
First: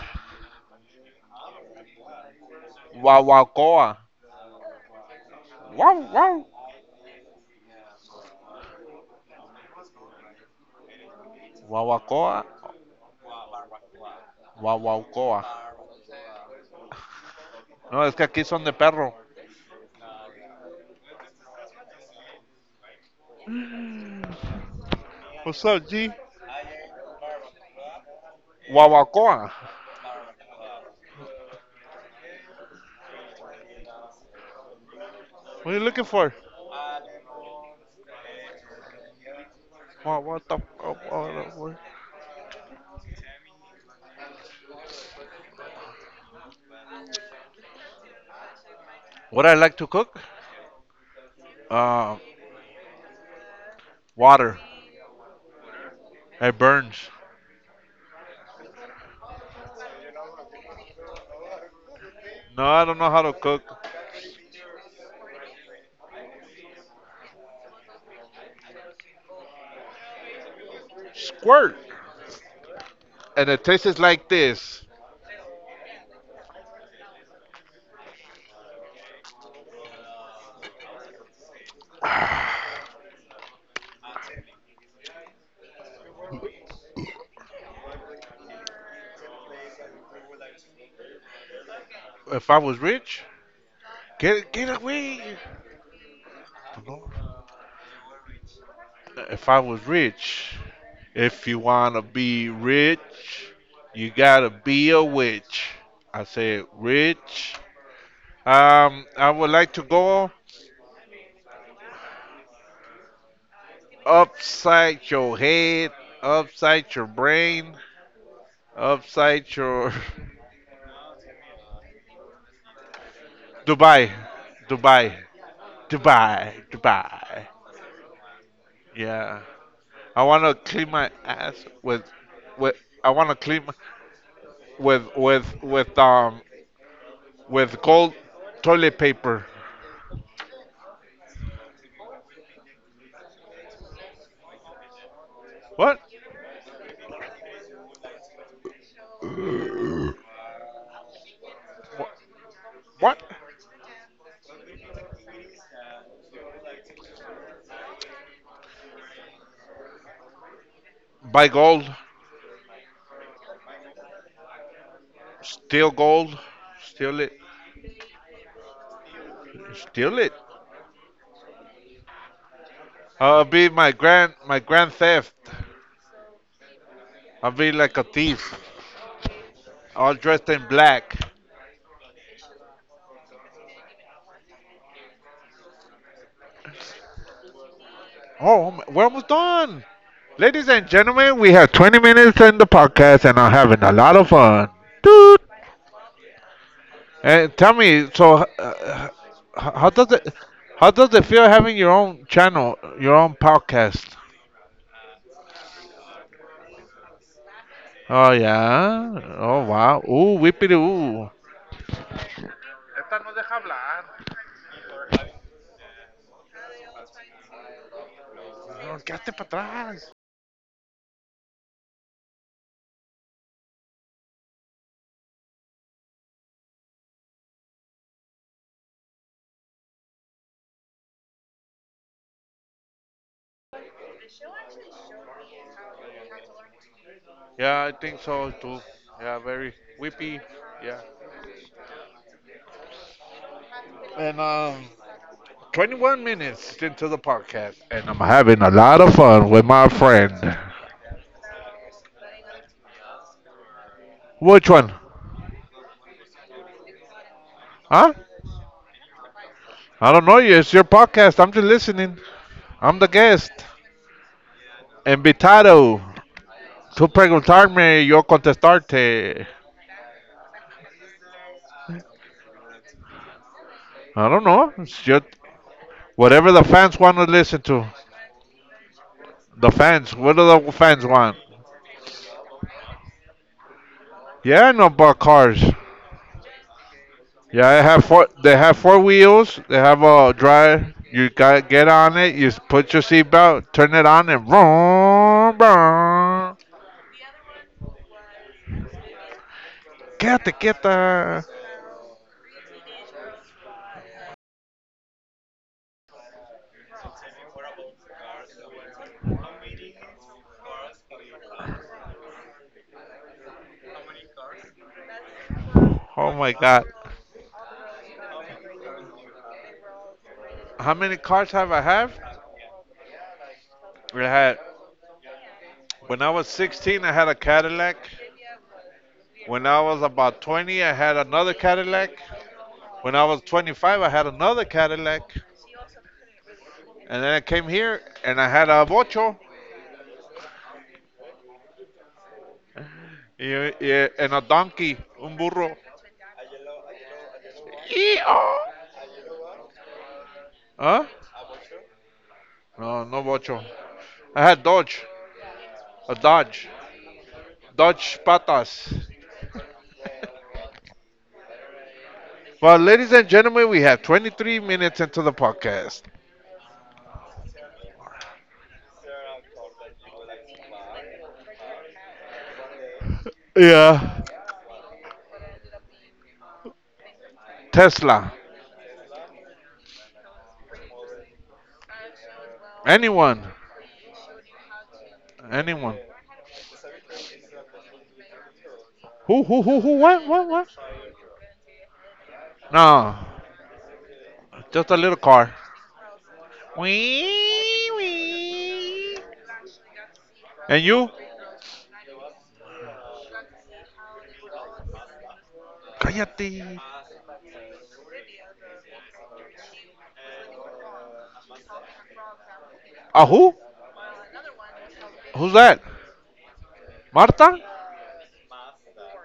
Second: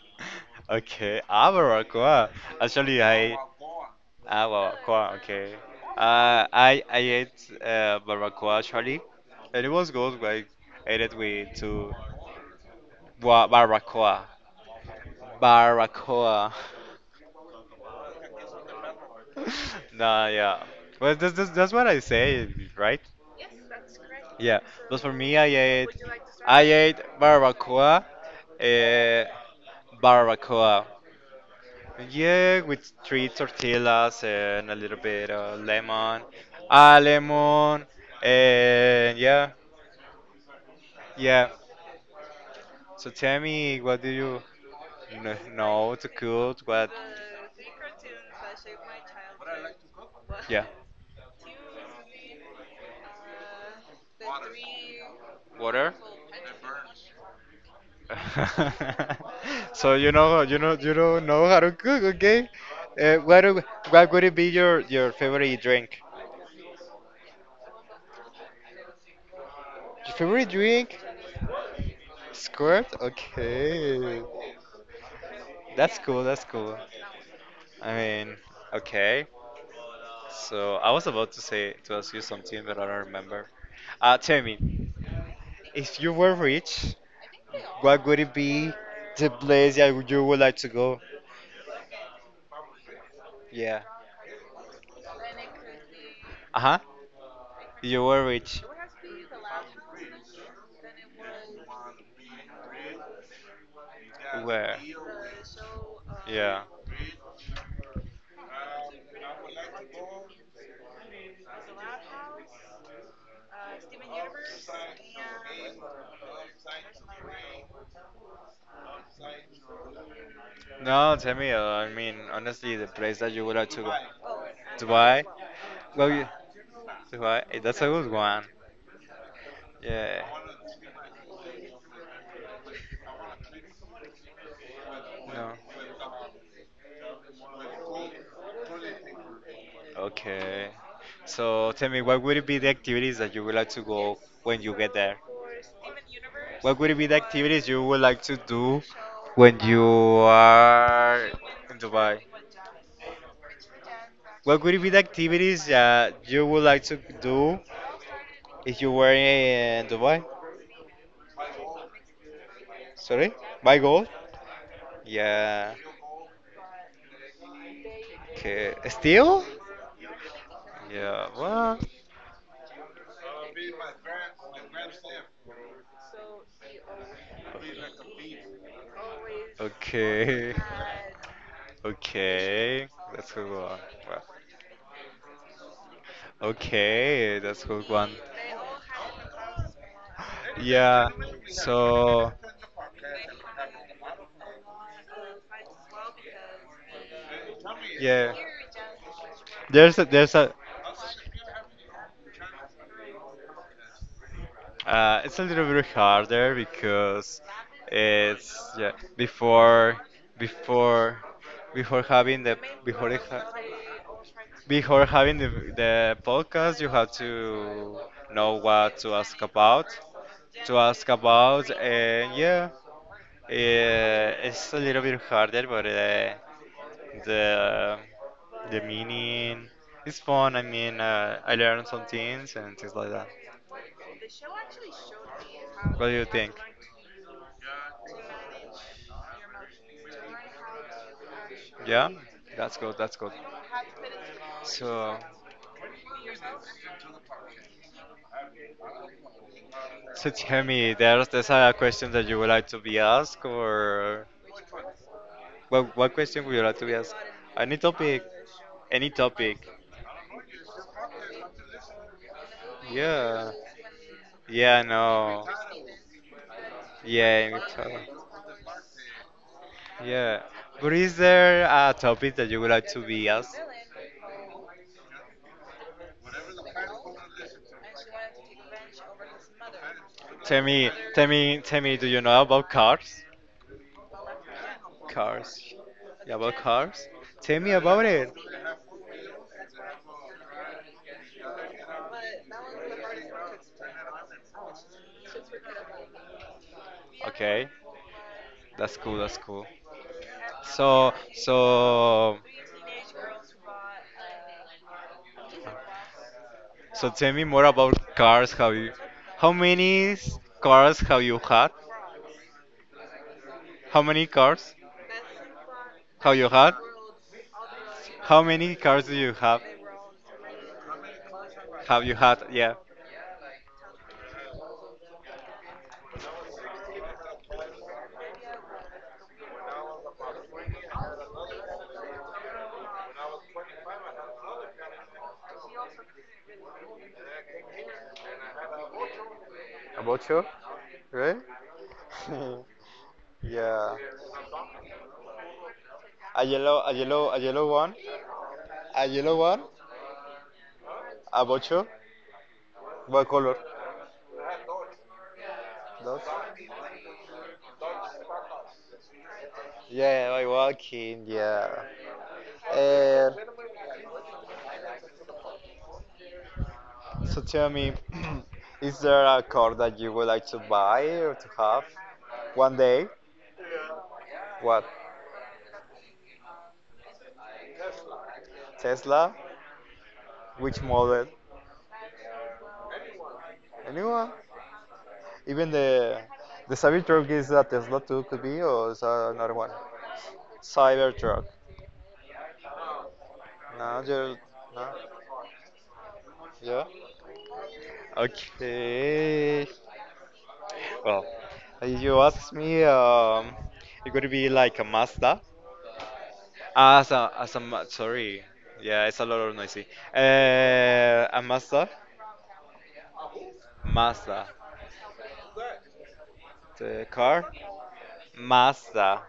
[SPEAKER 1] Okay, Abaraqua. Actually, I.
[SPEAKER 2] Guaguacoa.
[SPEAKER 1] Abaraqua, okay.
[SPEAKER 2] Guau, guau.
[SPEAKER 1] I ate barbacoa actually, and it was good. Like, I ate it with two.
[SPEAKER 2] Guaguacoa.
[SPEAKER 1] Barbacoa.
[SPEAKER 2] Guaguacoa.
[SPEAKER 1] Barbacoa.
[SPEAKER 2] No, es que aquí son de perro.
[SPEAKER 1] Nah, yeah. Well, that's what I say, right? Yeah, but for me,
[SPEAKER 2] What's up, G?
[SPEAKER 1] I ate barbacoa, uh,
[SPEAKER 2] Guaguacoa.
[SPEAKER 1] barbacoa. Yeah, with three tortillas and a little bit of
[SPEAKER 2] What are you looking
[SPEAKER 1] lemon,
[SPEAKER 2] for?
[SPEAKER 1] lemon, and yeah,
[SPEAKER 2] What, oh,
[SPEAKER 1] yeah.
[SPEAKER 2] oh, oh.
[SPEAKER 1] So tell me, what do you know to cook? What?
[SPEAKER 2] What I like to cook?
[SPEAKER 1] Yeah.
[SPEAKER 2] Uh, water.
[SPEAKER 1] Water.
[SPEAKER 2] It burns.
[SPEAKER 1] So you know you don't know how to cook, okay?
[SPEAKER 2] No, I don't know
[SPEAKER 1] Uh,
[SPEAKER 2] how to
[SPEAKER 1] what do-
[SPEAKER 2] cook.
[SPEAKER 1] what would it be your favorite drink? Your favorite drink?
[SPEAKER 2] Squirt.
[SPEAKER 1] Squirt?
[SPEAKER 2] And it tastes
[SPEAKER 1] Okay.
[SPEAKER 2] like this.
[SPEAKER 1] That's cool. That's cool. I mean, okay. So I was about to say to ask you something, but I don't remember. Tell me, if you were rich, what would it be the place that you would like to go?
[SPEAKER 2] If I was rich,
[SPEAKER 1] Yeah.
[SPEAKER 2] get away.
[SPEAKER 1] Uh huh.
[SPEAKER 2] No.
[SPEAKER 1] You were rich.
[SPEAKER 2] If I was rich, if you wanna be rich, you gotta
[SPEAKER 1] Where?
[SPEAKER 2] be a witch. I
[SPEAKER 1] Yeah.
[SPEAKER 2] said rich. I would like to go upside your head, upside your brain, upside your.
[SPEAKER 1] No, tell me. I mean, honestly, the place that you would like to go.
[SPEAKER 2] Dubai, Dubai,
[SPEAKER 1] Dubai. Go. you-
[SPEAKER 2] Dubai,
[SPEAKER 1] Dubai.
[SPEAKER 2] Dubai.
[SPEAKER 1] That's a good one.
[SPEAKER 2] Yeah,
[SPEAKER 1] Yeah.
[SPEAKER 2] I wanna clean my ass with I wanna clean my, with with
[SPEAKER 1] No.
[SPEAKER 2] with um with gold toilet paper.
[SPEAKER 1] Okay. So tell me, what would be the activities that you would like to go when you get there?
[SPEAKER 2] What?
[SPEAKER 1] What would be the activities you would like to do when you are in Dubai?
[SPEAKER 2] What?
[SPEAKER 1] What would be the activities that you would like to do if you were in Dubai?
[SPEAKER 2] Buy
[SPEAKER 1] Sorry? By goal? Yeah.
[SPEAKER 2] gold, steal it,
[SPEAKER 1] Okay. Still?
[SPEAKER 2] steal it.
[SPEAKER 1] Yeah. Well.
[SPEAKER 2] I'll be my grand theft. I'll be like a thief, all dressed
[SPEAKER 1] Okay.
[SPEAKER 2] in black.
[SPEAKER 1] Okay. That's a good one. Well, okay, that's a good one.
[SPEAKER 2] Oh, we're almost done, ladies and
[SPEAKER 1] Yeah.
[SPEAKER 2] gentlemen. We have 20
[SPEAKER 1] So
[SPEAKER 2] minutes in the podcast, and I'm having a lot of fun. Toot. And tell me,
[SPEAKER 1] yeah,
[SPEAKER 2] so how
[SPEAKER 1] there's a,
[SPEAKER 2] does
[SPEAKER 1] there's
[SPEAKER 2] it,
[SPEAKER 1] a
[SPEAKER 2] how does it feel having your own channel, your own podcast?
[SPEAKER 1] uh, it's a little bit harder because
[SPEAKER 2] Oh
[SPEAKER 1] it's yeah
[SPEAKER 2] yeah. Oh
[SPEAKER 1] before
[SPEAKER 2] wow. Ooh, whippity
[SPEAKER 1] before
[SPEAKER 2] ooh.
[SPEAKER 1] before having the before it ha- before having the podcast you have to know what
[SPEAKER 2] Nos
[SPEAKER 1] to
[SPEAKER 2] quedaste
[SPEAKER 1] ask
[SPEAKER 2] para
[SPEAKER 1] about
[SPEAKER 2] atrás.
[SPEAKER 1] to ask about and yeah, it's a little bit harder, but the the meaning is fun. I mean, I learned some things and things like that. What do you think?
[SPEAKER 2] Yeah, I think so too. Yeah, very whippy. Yeah.
[SPEAKER 1] Yeah, that's good. That's good.
[SPEAKER 2] And
[SPEAKER 1] So,
[SPEAKER 2] 21 minutes into the podcast, and I'm having a lot of fun with my
[SPEAKER 1] so
[SPEAKER 2] friend.
[SPEAKER 1] tell me, there's a question that you would like to be asked, or?
[SPEAKER 2] Which one?
[SPEAKER 1] What question would you like to be asked? Any
[SPEAKER 2] Huh?
[SPEAKER 1] topic? Any topic?
[SPEAKER 2] I don't know you. It's your podcast. I'm just listening. I'm the
[SPEAKER 1] Yeah.
[SPEAKER 2] guest.
[SPEAKER 1] Yeah, no.
[SPEAKER 2] Invitado. Tú
[SPEAKER 1] Yeah, in Victoria.
[SPEAKER 2] preguntarme, yo contestarte.
[SPEAKER 1] Yeah. But is there a topic that you would like to be asked?
[SPEAKER 2] I don't know. It's just whatever the fans want to listen to. The fans. What do
[SPEAKER 1] Tell
[SPEAKER 2] the
[SPEAKER 1] me,
[SPEAKER 2] fans
[SPEAKER 1] tell
[SPEAKER 2] want?
[SPEAKER 1] me, tell me, do you know about cars?
[SPEAKER 2] Yeah, I know about cars.
[SPEAKER 1] Cars. Yeah, about cars? Tell me
[SPEAKER 2] Yeah, they
[SPEAKER 1] about
[SPEAKER 2] have four.
[SPEAKER 1] it.
[SPEAKER 2] They have four wheels. They have a drive. You got get on it. Put your seatbelt, turn it on, and vroom, vroom.
[SPEAKER 1] Okay, that's cool. That's cool.
[SPEAKER 2] Get
[SPEAKER 1] So,
[SPEAKER 2] the.
[SPEAKER 1] so, so tell me more about cars. Have you, how many s- cars have you had? How many cars
[SPEAKER 2] Oh
[SPEAKER 1] have you
[SPEAKER 2] my
[SPEAKER 1] had?
[SPEAKER 2] God!
[SPEAKER 1] How many cars do you have?
[SPEAKER 2] How many cars
[SPEAKER 1] Have
[SPEAKER 2] have?
[SPEAKER 1] you had? Yeah.
[SPEAKER 2] I had When I was 16, I had a Cadillac. When I was about 20, I had another Cadillac. When I was 25, I had another Cadillac. And then I came here and I had a bocho
[SPEAKER 1] About you, right? yeah.
[SPEAKER 2] and a donkey, un burro.
[SPEAKER 1] A yellow one,
[SPEAKER 2] Yee-haw.
[SPEAKER 1] a yellow one,
[SPEAKER 2] Huh?
[SPEAKER 1] a bocho.
[SPEAKER 2] No, no
[SPEAKER 1] What color?
[SPEAKER 2] bocho. I had Dodge, a
[SPEAKER 1] Those?
[SPEAKER 2] Dodge, Dodge Patas.
[SPEAKER 1] Yeah, by walking. Yeah.
[SPEAKER 2] Well, ladies
[SPEAKER 1] Uh,
[SPEAKER 2] and gentlemen, we have 23 minutes into the podcast.
[SPEAKER 1] so tell me, is there a car that you would like to buy or to have one day?
[SPEAKER 2] Yeah.
[SPEAKER 1] What?
[SPEAKER 2] Tesla.
[SPEAKER 1] Tesla? Which model?
[SPEAKER 2] Anyone.
[SPEAKER 1] Anyone? Even
[SPEAKER 2] Anyone.
[SPEAKER 1] the the Cybertruck is a Tesla too, could be, or is another one?
[SPEAKER 2] Who, what, what?
[SPEAKER 1] Cybertruck.
[SPEAKER 2] No,
[SPEAKER 1] No, you no.
[SPEAKER 2] just a little car.
[SPEAKER 1] Yeah.
[SPEAKER 2] Wee, wee.
[SPEAKER 1] Okay.
[SPEAKER 2] And you?
[SPEAKER 1] Well, you asked me, it could be like a Mazda.
[SPEAKER 2] Cállate.
[SPEAKER 1] Sorry. Yeah, it's a lot of noisy. A Mazda?
[SPEAKER 2] Ah, who?
[SPEAKER 1] Mazda.
[SPEAKER 2] Who's that?
[SPEAKER 1] The car?
[SPEAKER 2] Marta?
[SPEAKER 1] Mazda.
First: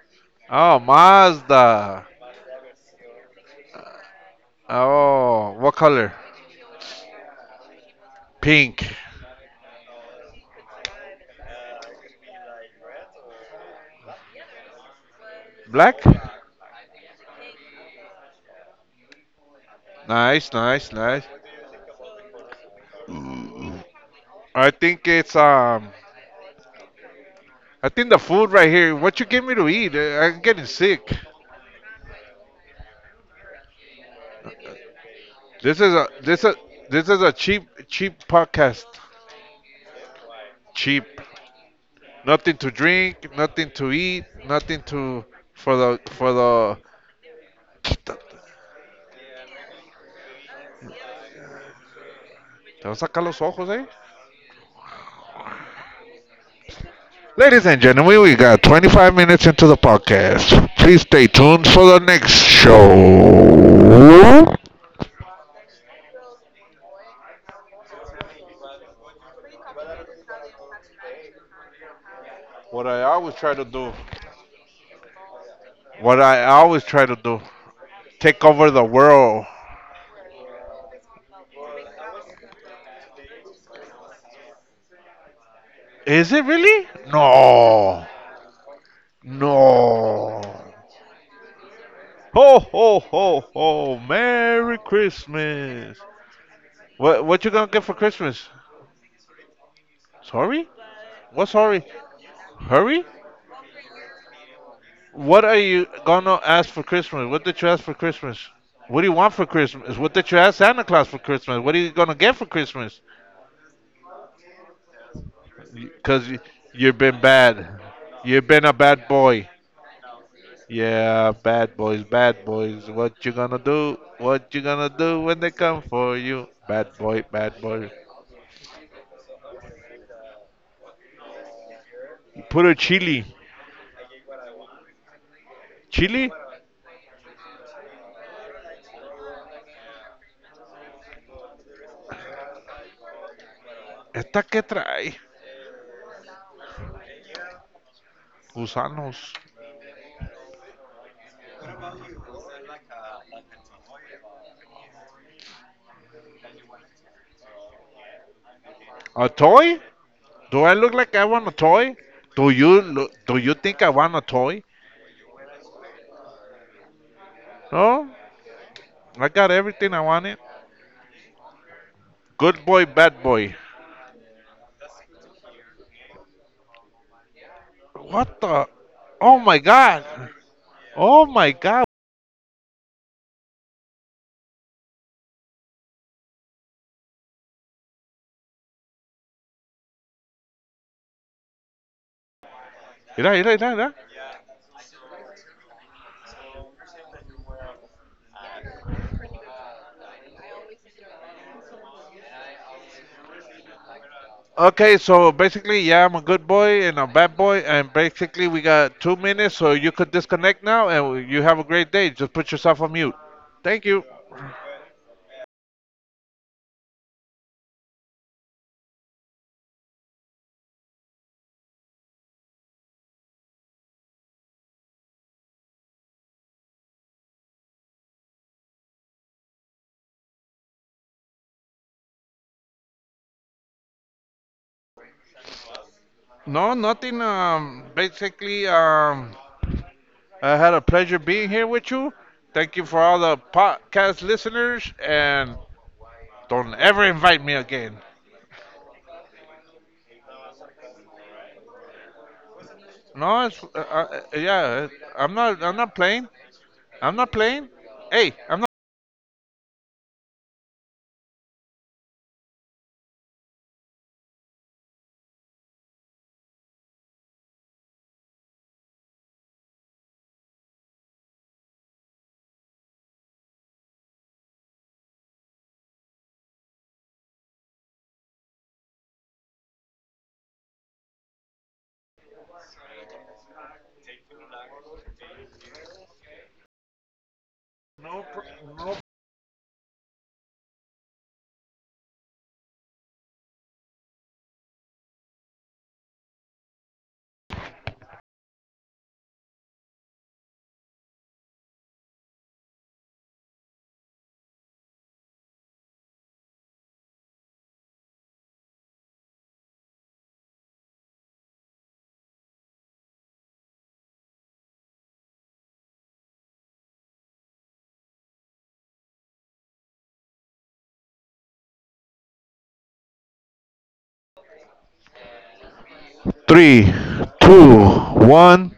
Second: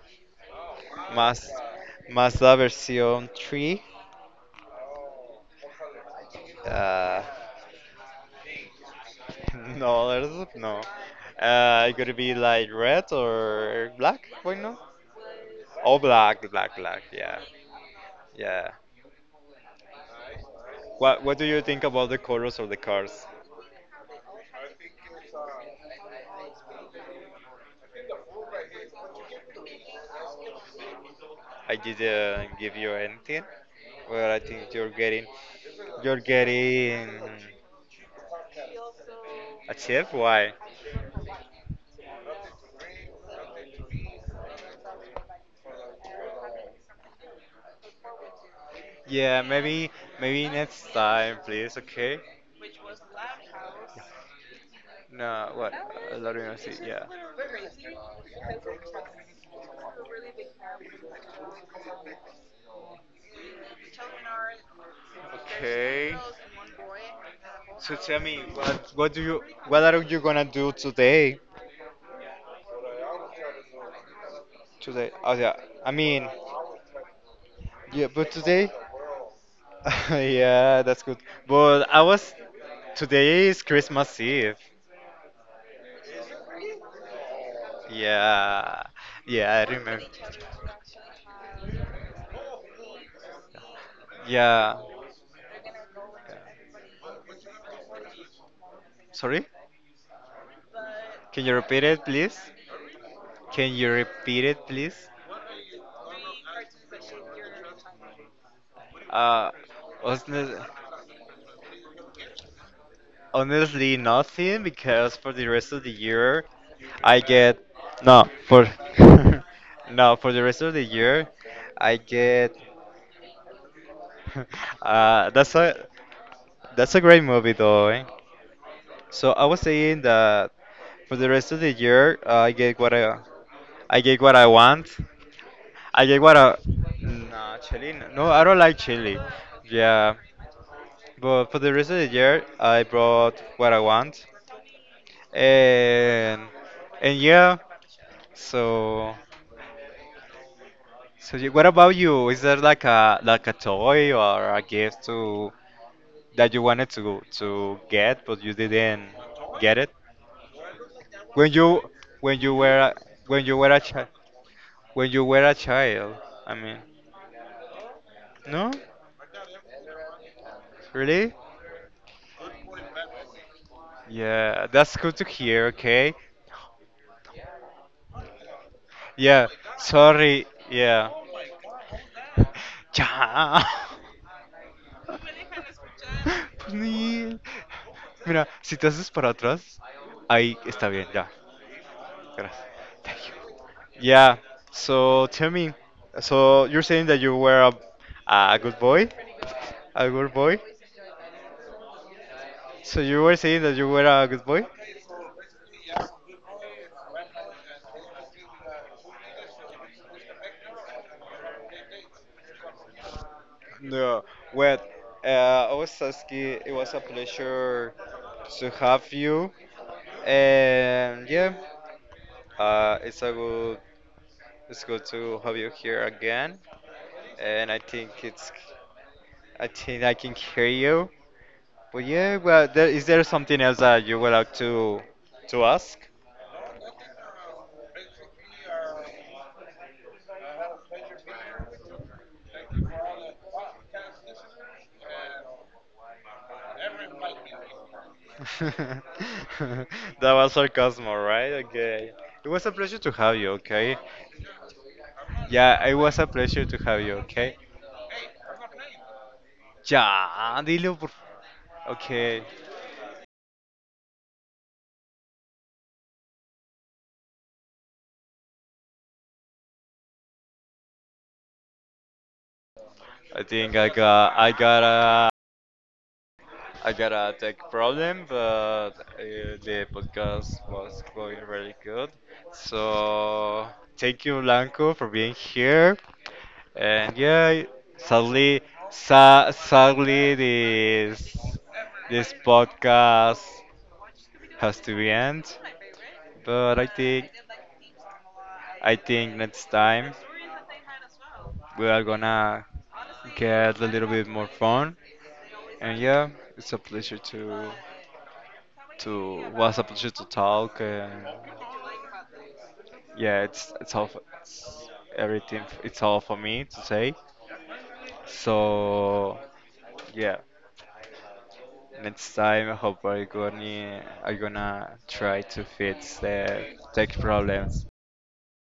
[SPEAKER 2] Oh,
[SPEAKER 1] Maz,
[SPEAKER 2] Mazda.
[SPEAKER 1] Mazda version 3.
[SPEAKER 2] Oh, what color?
[SPEAKER 1] Uh,
[SPEAKER 2] Pink.
[SPEAKER 1] no, there's no. It could be like red or black, why not? Oh,
[SPEAKER 2] Black?
[SPEAKER 1] black, black, black, yeah. Yeah.
[SPEAKER 2] Nice, nice,
[SPEAKER 1] What
[SPEAKER 2] nice.
[SPEAKER 1] What do you think about the colors of the cars?
[SPEAKER 2] I think it's. I think the food right here. What you give me to eat? I'm getting sick.
[SPEAKER 1] I didn't give you anything. Well, I think
[SPEAKER 2] This is a
[SPEAKER 1] you're
[SPEAKER 2] this a
[SPEAKER 1] getting
[SPEAKER 2] this is a cheap podcast.
[SPEAKER 1] a tip. Why?
[SPEAKER 2] Cheap. Nothing to drink. Nothing to eat. Nothing to for the for the. Te
[SPEAKER 1] Yeah, maybe next time, please. Okay.
[SPEAKER 2] vas a sacar los ojos, eh?
[SPEAKER 1] No, what? A lot of see. Yeah.
[SPEAKER 2] Ladies and gentlemen, we got 25 minutes into the podcast. Please stay tuned for the next show.
[SPEAKER 1] Okay. So tell me, what are you gonna do today?
[SPEAKER 2] What I always try to do.
[SPEAKER 1] Today, oh yeah, I
[SPEAKER 2] What
[SPEAKER 1] mean,
[SPEAKER 2] I always try to do.
[SPEAKER 1] yeah, but
[SPEAKER 2] Take over
[SPEAKER 1] today,
[SPEAKER 2] the world.
[SPEAKER 1] yeah, that's good. But I was, today is Christmas Eve.
[SPEAKER 2] Is it really? No.
[SPEAKER 1] Yeah, yeah, I remember.
[SPEAKER 2] No. Ho ho ho ho. Merry
[SPEAKER 1] Yeah.
[SPEAKER 2] Christmas. What you gonna get for Christmas?
[SPEAKER 1] Sorry?
[SPEAKER 2] Sorry?
[SPEAKER 1] Can
[SPEAKER 2] What
[SPEAKER 1] you
[SPEAKER 2] sorry?
[SPEAKER 1] repeat it, please?
[SPEAKER 2] Hurry?
[SPEAKER 1] Can you repeat it, please?
[SPEAKER 2] What are you gonna ask for Christmas? What did you ask for Christmas? What do you want for
[SPEAKER 1] Uh,
[SPEAKER 2] Christmas? What did
[SPEAKER 1] wasn't
[SPEAKER 2] you ask
[SPEAKER 1] it?
[SPEAKER 2] Santa Claus for Christmas? What are you gonna get for Christmas?
[SPEAKER 1] Honestly, nothing because for the rest of the
[SPEAKER 2] 'Cause
[SPEAKER 1] year,
[SPEAKER 2] you have been
[SPEAKER 1] I get
[SPEAKER 2] bad.
[SPEAKER 1] no
[SPEAKER 2] You've been
[SPEAKER 1] for
[SPEAKER 2] a bad boy.
[SPEAKER 1] no for the rest of the year,
[SPEAKER 2] Yeah, bad
[SPEAKER 1] I
[SPEAKER 2] boys, bad
[SPEAKER 1] get
[SPEAKER 2] boys. What you gonna do? What you gonna do when they
[SPEAKER 1] that's a
[SPEAKER 2] come for you? Bad boy,
[SPEAKER 1] great movie
[SPEAKER 2] bad
[SPEAKER 1] though.
[SPEAKER 2] boy.
[SPEAKER 1] Eh? So I was saying that for the rest of the year,
[SPEAKER 2] Put a chili.
[SPEAKER 1] I get what I want. I get
[SPEAKER 2] ¿Chili?
[SPEAKER 1] what I no chili no I don't like chili. Yeah, but for the rest of the year, I brought what I want
[SPEAKER 2] ¿Esta qué trae?
[SPEAKER 1] and. And yeah, So,
[SPEAKER 2] Gusanos.
[SPEAKER 1] so you, what about you? Is there like a toy or a gift to that you wanted to get but you didn't
[SPEAKER 2] ¿A toy?
[SPEAKER 1] get it
[SPEAKER 2] Do I look like I want a
[SPEAKER 1] when you
[SPEAKER 2] toy?
[SPEAKER 1] when you were a-
[SPEAKER 2] Do
[SPEAKER 1] when
[SPEAKER 2] you
[SPEAKER 1] you were
[SPEAKER 2] think
[SPEAKER 1] a
[SPEAKER 2] I
[SPEAKER 1] child
[SPEAKER 2] want a toy?
[SPEAKER 1] when you were a child? I mean,
[SPEAKER 2] No,
[SPEAKER 1] no,
[SPEAKER 2] I got everything I wanted.
[SPEAKER 1] really?
[SPEAKER 2] Good boy, bad boy.
[SPEAKER 1] Yeah, that's good to hear. Okay.
[SPEAKER 2] What the? Oh
[SPEAKER 1] Yeah.
[SPEAKER 2] my god.
[SPEAKER 1] Sorry. Yeah.
[SPEAKER 2] Oh my god.
[SPEAKER 1] Ya. Pues, Neil. Mira, si te haces para atrás, ahí está bien, ya. Gracias. Thank
[SPEAKER 2] Mira, mira,
[SPEAKER 1] you.
[SPEAKER 2] mira, mira.
[SPEAKER 1] Yeah. So tell me, so you're saying that a good boy? A good boy? So you were saying that you were a good boy?
[SPEAKER 2] Okay, so basically, yeah, I'm a good boy and a bad boy, and basically, we got 2 minutes, so you could disconnect now, and you have a great day. Just put yourself on mute. Thank you.
[SPEAKER 1] No, well, I was asking, it was a pleasure to have you, and yeah, uh, it's a good, it's good to have you here again, and I think I can hear you, but yeah, well, there, is there something else that you would like to ask?
[SPEAKER 2] No, nothing. Basically, I had a pleasure being here with you. Thank you for all the podcast listeners, and don't ever invite me again.
[SPEAKER 1] That was sarcasm, all right? Okay. It was a pleasure to have
[SPEAKER 2] No,
[SPEAKER 1] you, okay?
[SPEAKER 2] yeah, I'm not. I'm
[SPEAKER 1] Yeah,
[SPEAKER 2] not
[SPEAKER 1] it was
[SPEAKER 2] playing.
[SPEAKER 1] a pleasure to have
[SPEAKER 2] I'm
[SPEAKER 1] you,
[SPEAKER 2] not
[SPEAKER 1] okay?
[SPEAKER 2] playing. Hey, I'm not.
[SPEAKER 1] Ya, dilo por Okay. I think I got a tech problem, but the podcast was going really good. So thank you, Blanco, for being here. And yeah, sadly, sadly, this podcast has to be end. But I think next time we are gonna get a little bit more fun. And yeah, it's a pleasure to to talk. And yeah, it's everything. It's all for me to say. So yeah, next time I hope I'm gonna try to fix the
[SPEAKER 2] Three,
[SPEAKER 1] tech problem
[SPEAKER 2] two, one,